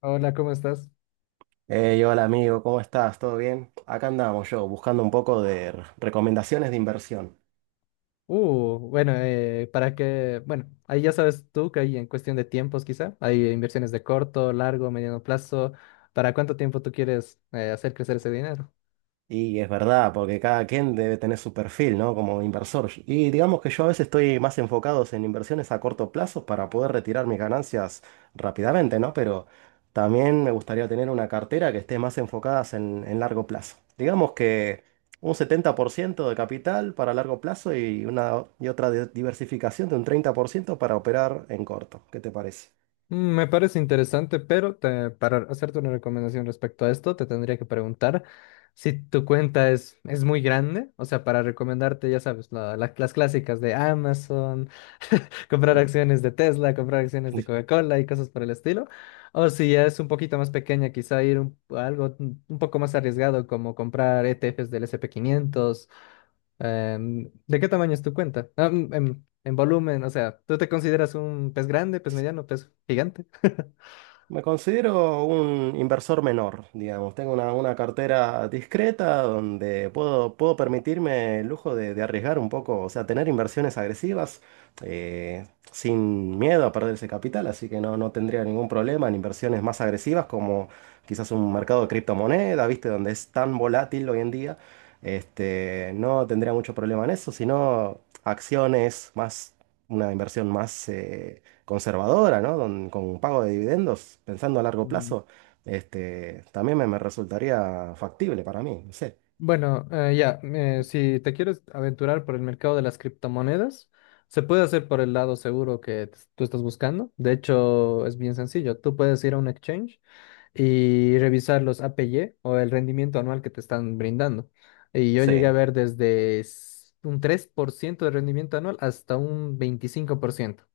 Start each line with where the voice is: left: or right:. left: Hola, ¿cómo estás?
right: Hey, hola amigo, ¿cómo estás? ¿Todo bien? Acá andamos yo buscando un poco de recomendaciones de inversión.
left: Bueno, para que, bueno, ahí ya sabes tú que hay en cuestión de tiempos quizá, hay inversiones de corto, largo, mediano plazo, ¿para cuánto tiempo tú quieres hacer crecer ese dinero?
right: Y es verdad, porque cada quien debe tener su perfil, ¿no? Como inversor. Y digamos que yo a veces estoy más enfocado en inversiones a corto plazo para poder retirar mis ganancias rápidamente, ¿no? Pero también me gustaría tener una cartera que esté más enfocada en largo plazo. Digamos que un 70% de capital para largo plazo y una y otra diversificación de un 30% para operar en corto. ¿Qué te parece?
left: Mm, me parece interesante, pero para hacerte una recomendación respecto a esto, te tendría que preguntar si tu cuenta es muy grande, o sea, para recomendarte, ya sabes, las clásicas de Amazon, comprar acciones de Tesla, comprar acciones de Coca-Cola y cosas por el estilo, o si ya es un poquito más pequeña, quizá ir a algo un poco más arriesgado, como comprar ETFs del S&P 500. ¿De qué tamaño es tu cuenta? Ah, mm, en volumen, o sea, ¿tú te consideras un pez grande, pez mediano, pez gigante?
right: Me considero un inversor menor, digamos. Tengo una cartera discreta donde puedo permitirme el lujo de arriesgar un poco, o sea, tener inversiones agresivas sin miedo a perder ese capital, así que no, no tendría ningún problema en inversiones más agresivas como quizás un mercado de criptomonedas, ¿viste? Donde es tan volátil hoy en día. Este, no tendría mucho problema en eso, sino acciones más, una inversión más conservadora, ¿no? Con un pago de dividendos, pensando a largo
left: Mm,
right: plazo, este, también me resultaría factible para mí, no sé.
left: bueno, si te quieres aventurar por el mercado de las criptomonedas, se puede hacer por el lado seguro que tú estás buscando. De hecho, es bien sencillo. Tú puedes ir a un exchange y revisar los APY o el rendimiento anual que te están brindando. Y yo llegué a
right: Sí,
left: ver desde un 3% de rendimiento anual hasta un 25%.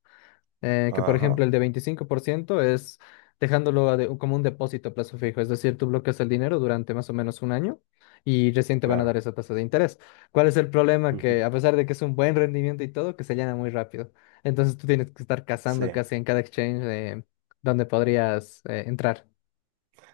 left: Que por ejemplo
right: ajá,
left: el de 25% es dejándolo como un depósito a plazo fijo, es decir, tú bloqueas el dinero durante más o menos un año y recién te van a dar
right: claro.
left: esa tasa de interés. ¿Cuál es el problema? Que
right: Ujú.
left: a pesar de que es un buen rendimiento y todo, que se llena muy rápido. Entonces tú tienes que estar
right: Sí,
left: cazando casi en cada exchange donde podrías entrar.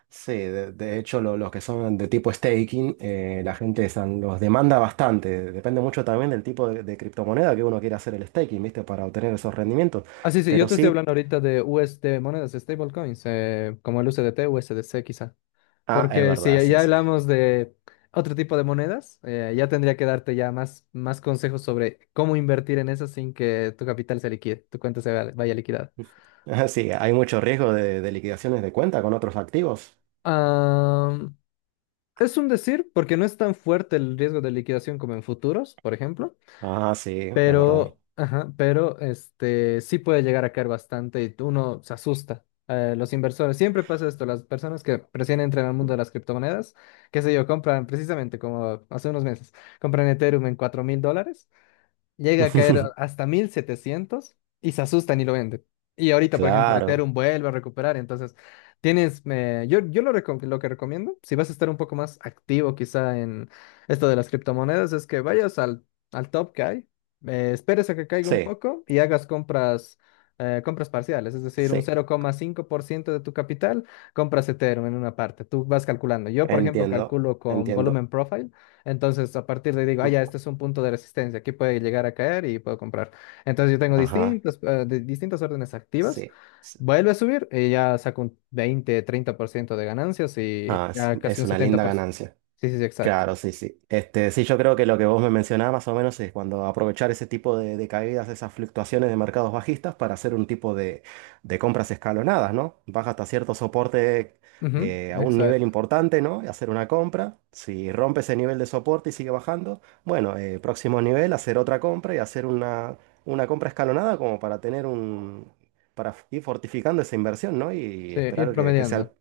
right: sí, de hecho los que son de tipo staking, la gente los demanda bastante, depende mucho también del tipo de criptomoneda que uno quiera hacer el staking, ¿viste? Para obtener esos rendimientos.
left: Ah, sí, sí, yo
right: Pero
left: te estoy
right: sí,
left: hablando ahorita de USD, monedas stablecoins, como el USDT, USDC quizá.
right: ah, es
left: Porque si
right: verdad, sí,
left: ya
right: sí.
left: hablamos de otro tipo de monedas, ya tendría que darte ya más, más consejos sobre cómo invertir en eso sin que tu capital se liquide, tu cuenta se vaya, vaya liquidada.
right: Sí, hay mucho riesgo de liquidaciones de cuenta con otros activos.
left: Ah, es un decir, porque no es tan fuerte el riesgo de liquidación como en futuros, por ejemplo.
right: Ah, sí, es verdad.
left: Pero, ajá, pero este sí puede llegar a caer bastante y uno se asusta. Los inversores, siempre pasa esto, las personas que recién entran al mundo de las criptomonedas, qué sé yo, compran precisamente como hace unos meses, compran Ethereum en $4000, llega a caer hasta 1700 y se asustan y lo venden. Y ahorita, por ejemplo,
right: Claro,
left: Ethereum vuelve a recuperar, entonces tienes, lo que recomiendo, si vas a estar un poco más activo quizá en esto de las criptomonedas, es que vayas al top que hay, esperes a que caiga un
right: sí,
left: poco y hagas compras. Compras parciales, es decir, un
right: sí,
left: 0,5% de tu capital, compras Ethereum en una parte, tú vas calculando. Yo, por ejemplo,
right: entiendo,
left: calculo con Volumen
right: entiendo.
left: Profile, entonces, a partir de ahí digo, ah, ya,
right: Mm,
left: este es un punto de resistencia, aquí puede llegar a caer y puedo comprar. Entonces, yo tengo
right: ajá,
left: distintos, distintas órdenes activas,
right: sí, sí.
left: vuelve a subir y ya saco un 20, 30% de ganancias y
right: Ah, es,
left: ya casi
right: es
left: un
right: una linda
left: 70%.
right: ganancia.
left: Sí, sí, sí, exacto.
right: Claro, sí, sí. Este, sí, yo creo que lo que vos me mencionabas más o menos es cuando aprovechar ese tipo de caídas, esas fluctuaciones de mercados bajistas para hacer un tipo de compras escalonadas, ¿no? Baja hasta cierto soporte
left: Ujú,
right: a un nivel
left: exacto.
right: importante, ¿no? Y hacer una compra. Si rompe ese nivel de soporte y sigue bajando, bueno, próximo nivel, hacer otra compra y hacer una compra escalonada como para tener un. Para ir fortificando esa inversión, ¿no? Y
left: Sí, ir
right: esperar que sea el.
left: promediando.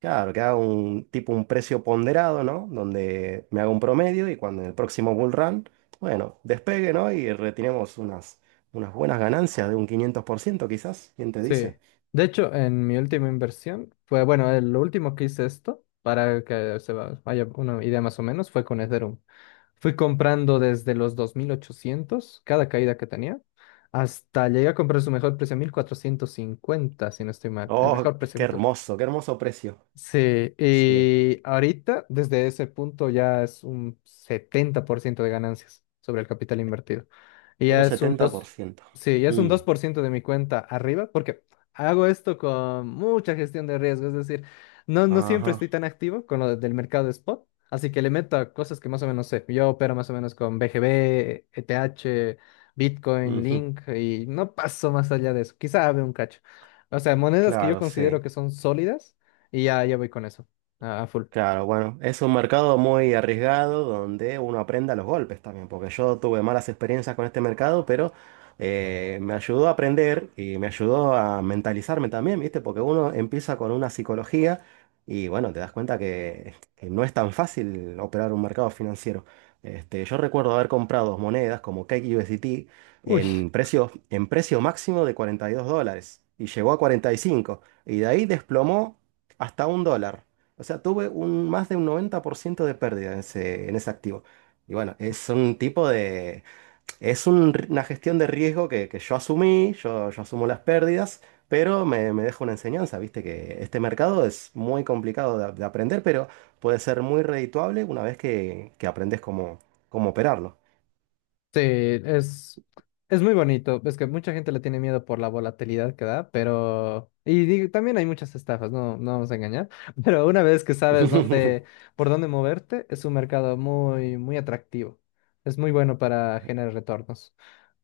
right: Claro, que haga un tipo un precio ponderado, ¿no? Donde me haga un promedio y cuando en el próximo bull run, bueno, despegue, ¿no? Y retiremos unas buenas ganancias de un 500% quizás. ¿Quién te
left: Sí.
right: dice?
left: De hecho, en mi última inversión fue, bueno, lo último que hice esto, para que vaya una idea más o menos, fue con Ethereum. Fui comprando desde los 2800 cada caída que tenía, hasta llegué a comprar su mejor precio, 1450 si no estoy mal. El
right: Oh,
left: mejor precio que tuvo.
right: qué hermoso precio.
left: Sí,
right: Sí,
left: y ahorita desde ese punto ya es un 70% de ganancias sobre el capital invertido. Y ya
right: un
left: es un
right: setenta por
left: dos,
right: ciento
left: sí, ya es un
right: Mm,
left: 2% de mi cuenta arriba porque hago esto con mucha gestión de riesgo, es decir, no, no siempre
right: ajá.
left: estoy tan activo con del mercado de spot, así que le meto a cosas que más o menos sé. Yo opero más o menos con BGB, ETH, Bitcoin,
right: Ujú.
left: Link y no paso más allá de eso. Quizá abre un cacho. O sea, monedas que yo
right: Claro,
left: considero
right: sí.
left: que son sólidas y ya, ya voy con eso, a full.
right: Claro, bueno, es un mercado muy arriesgado donde uno aprenda los golpes también, porque yo tuve malas experiencias con este mercado, pero me ayudó a aprender y me ayudó a mentalizarme también, ¿viste? Porque uno empieza con una psicología y bueno, te das cuenta que no es tan fácil operar un mercado financiero. Este, yo recuerdo haber comprado monedas como Cake USDT
left: Uy,
right: en precio máximo de $42 y llegó a 45 y cinco y de ahí desplomó hasta $1. O sea, tuve más de un 90% de pérdida en ese activo. Y bueno, es un tipo de. Una gestión de riesgo que yo asumí, yo asumo las pérdidas, pero me deja una enseñanza, viste, que este mercado es muy complicado de aprender, pero puede ser muy redituable una vez que aprendes cómo operarlo.
left: sí, es muy bonito. Es que mucha gente le tiene miedo por la volatilidad que da, pero... Y digo, también hay muchas estafas, no, no vamos a engañar. Pero una vez que sabes dónde, por dónde moverte, es un mercado muy, muy atractivo. Es muy bueno para generar retornos.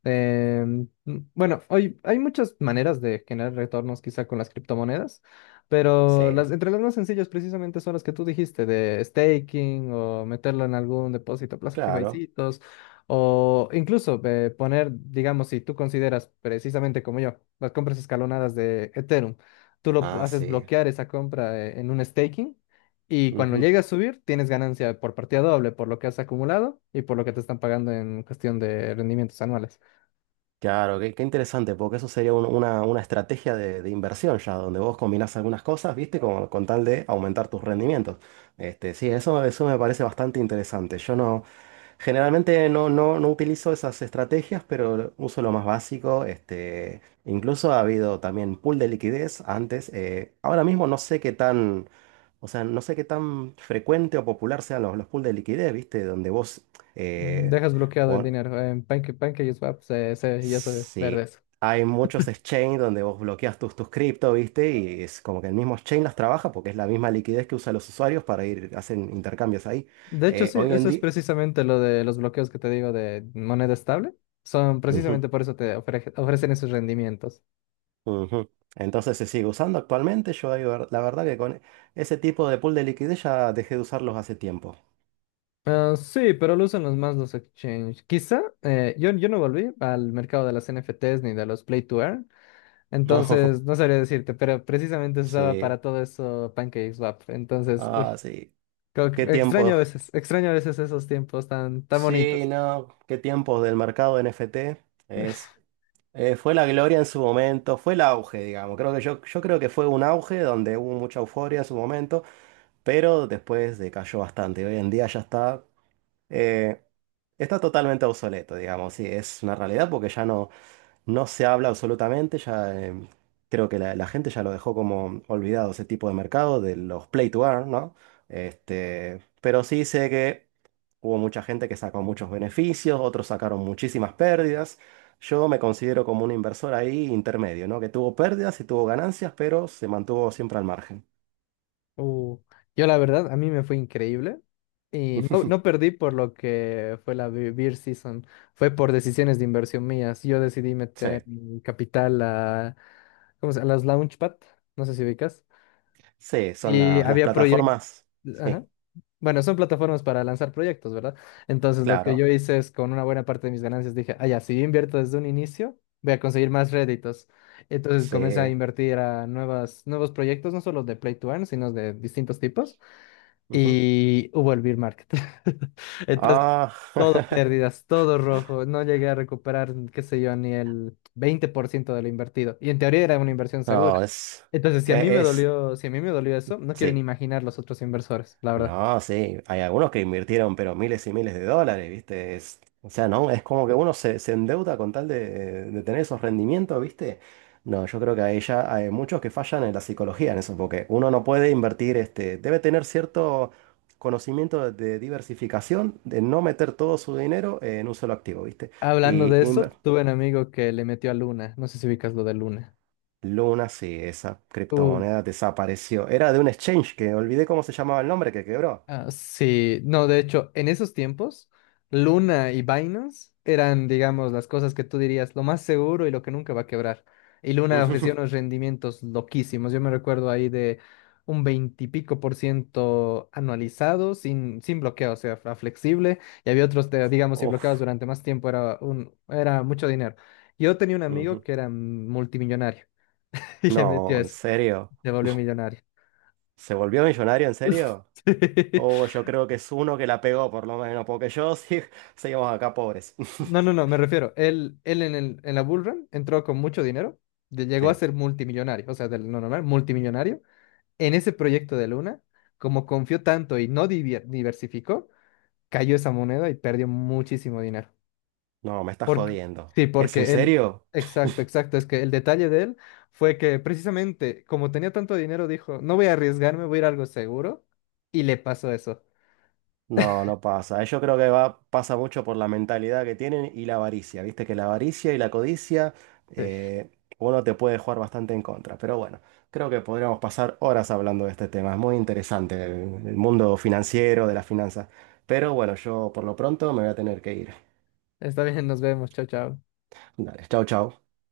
left: Eh, m- bueno, hoy hay muchas maneras de generar retornos quizá con las criptomonedas, pero las,
right: Sí,
left: entre las más sencillas precisamente son las que tú dijiste, de staking o meterlo en algún depósito a plazo fijo y
right: claro.
left: citos, o incluso poner, digamos, si tú consideras precisamente como yo, las compras escalonadas de Ethereum, tú
right: Ah,
left: haces
right: sí.
left: bloquear esa compra en un staking. Y cuando
right: Ujú.
left: llegue a subir, tienes ganancia por partida doble, por lo que has acumulado y por lo que te están pagando en cuestión de rendimientos anuales.
right: Claro, qué, qué interesante, porque eso sería una estrategia de inversión ya, donde vos combinás algunas cosas, ¿viste? Con tal de aumentar tus rendimientos. Este, sí, eso me parece bastante interesante. Yo no, generalmente no utilizo esas estrategias, pero uso lo más básico. Este, incluso ha habido también pool de liquidez antes. Ahora mismo no sé qué tan, o sea, no sé qué tan frecuente o popular sean los pool de liquidez, ¿viste? Donde vos...
left: Mm,
right: eh,
left: dejas bloqueado el dinero. En Pancake, PancakeSwap ya se ver
right: Sí,
left: eso.
right: hay muchos exchange donde vos bloqueas tus cripto, ¿viste? Y es como que el mismo exchange las trabaja porque es la misma liquidez que usan los usuarios para ir, hacen intercambios ahí.
left: De hecho, sí,
right: Hoy
left: eso
right: en
left: es
right: día.
left: precisamente lo de los bloqueos que te digo de moneda estable. Son
right: Ujú,
left: precisamente por eso te ofrecen esos rendimientos.
right: ujú. Entonces se sigue usando actualmente. Yo ahí la verdad que con ese tipo de pool de liquidez ya dejé de usarlos hace tiempo.
left: Ah, sí, pero lo usan los más los exchange. Quizá yo no volví al mercado de las NFTs ni de los Play to Earn. Entonces, no sabría decirte, pero precisamente se usaba
right: Sí,
left: para todo eso PancakeSwap. Entonces,
right: ah,
left: uy,
right: sí. ¿Qué tiempos?
left: extraño a veces esos tiempos tan, tan
right: Sí,
left: bonitos.
right: no, qué tiempos del mercado de NFT. Es, Fue la gloria en su momento, fue el auge, digamos. Creo que yo creo que fue un auge donde hubo mucha euforia en su momento, pero después decayó bastante. Hoy en día ya eh, está totalmente obsoleto, digamos. Sí, es una realidad porque ya no se habla absolutamente. Ya, creo que la gente ya lo dejó como olvidado ese tipo de mercado, de los play to earn, ¿no? Este, pero sí sé que. Hubo mucha gente que sacó muchos beneficios, otros sacaron muchísimas pérdidas. Yo me considero como un inversor ahí intermedio, ¿no? Que tuvo pérdidas y tuvo ganancias, pero se mantuvo siempre al margen.
left: Uh, yo la verdad, a mí me fue increíble y no, no perdí por lo que fue la beer season, fue por decisiones de inversión mías. Yo decidí
right: Sí,
left: meter mi capital a, a las Launchpad, no sé si ubicas,
right: sí, son
left: y
right: las
left: había proyectos,
right: plataformas.
left: ajá.
right: Sí,
left: Bueno, son plataformas para lanzar proyectos, ¿verdad? Entonces lo que yo
right: claro,
left: hice es con una buena parte de mis ganancias dije, ah, ya, si yo invierto desde un inicio, voy a conseguir más réditos. Entonces comencé a
right: sí.
left: invertir a nuevos proyectos, no solo de Play to Earn, sino de distintos tipos
right: Ujú.
left: y hubo el bear market. Entonces,
right: Ah,
left: todo pérdidas, todo rojo. No llegué a recuperar, qué sé yo, ni el 20% de lo invertido. Y en teoría era una inversión segura.
right: no, es
left: Entonces, si a mí me
right: que es,
left: dolió, si a mí me dolió eso, no quiero ni
right: sí.
left: imaginar los otros inversores, la verdad.
right: No, sí, hay algunos que invirtieron pero miles y miles de dólares, ¿viste? O sea, no, es como que uno se endeuda con tal de tener esos rendimientos, ¿viste? No, yo creo que ahí ya hay muchos que fallan en la psicología en eso, porque uno no puede invertir, este, debe tener cierto conocimiento de diversificación, de no meter todo su dinero en un solo activo, ¿viste?
left: Hablando
right: Y
left: de eso,
right: inver-
left: tuve un amigo que le metió a Luna. No sé si ubicas lo de Luna.
right: Luna, sí, esa
left: Uh,
right: criptomoneda desapareció. Era de un exchange que olvidé cómo se llamaba el nombre que quebró.
left: Ah, sí, no, de hecho, en esos tiempos, Luna y Binance eran, digamos, las cosas que tú dirías lo más seguro y lo que nunca va a quebrar. Y Luna ofrecía unos rendimientos loquísimos. Yo me recuerdo ahí de un 20 y pico % anualizado, sin, sin bloqueo, o sea, a flexible. Y había otros, de, digamos, si bloqueabas
right: Uf.
left: durante más tiempo, era mucho dinero. Yo tenía un amigo
right: Ujú.
left: que era multimillonario y
right: No,
left: le metió
right: en
left: eso,
right: serio.
left: se volvió millonario.
right: ¿Se volvió millonario en serio?
left: Sí.
right: Oh, yo creo que es uno que la pegó por lo menos, porque yo sí, seguimos acá pobres.
left: No, no, no, me refiero. Él en la Bull Run entró con mucho dinero, llegó a
right: Sí,
left: ser multimillonario, o sea, del no normal, multimillonario. En ese proyecto de Luna, como confió tanto y no diversificó, cayó esa moneda y perdió muchísimo dinero.
right: no, me estás
left: Porque,
right: jodiendo.
left: sí,
right: ¿Es en
left: porque él,
right: serio?
left: exacto, exacto, es que el detalle de él fue que precisamente como tenía tanto dinero, dijo, no voy a arriesgarme, voy a ir a algo seguro, y le pasó eso.
right: No, no pasa. Yo creo pasa mucho por la mentalidad que tienen y la avaricia. Viste que la avaricia y la codicia,
left: Sí,
right: eh, uno te puede jugar bastante en contra. Pero bueno, creo que podríamos pasar horas hablando de este tema. Es muy interesante el mundo financiero, de las finanzas. Pero bueno, yo por lo pronto me voy a tener que ir.
left: está bien, nos vemos, chao, chao.
right: Dale, chao, chao.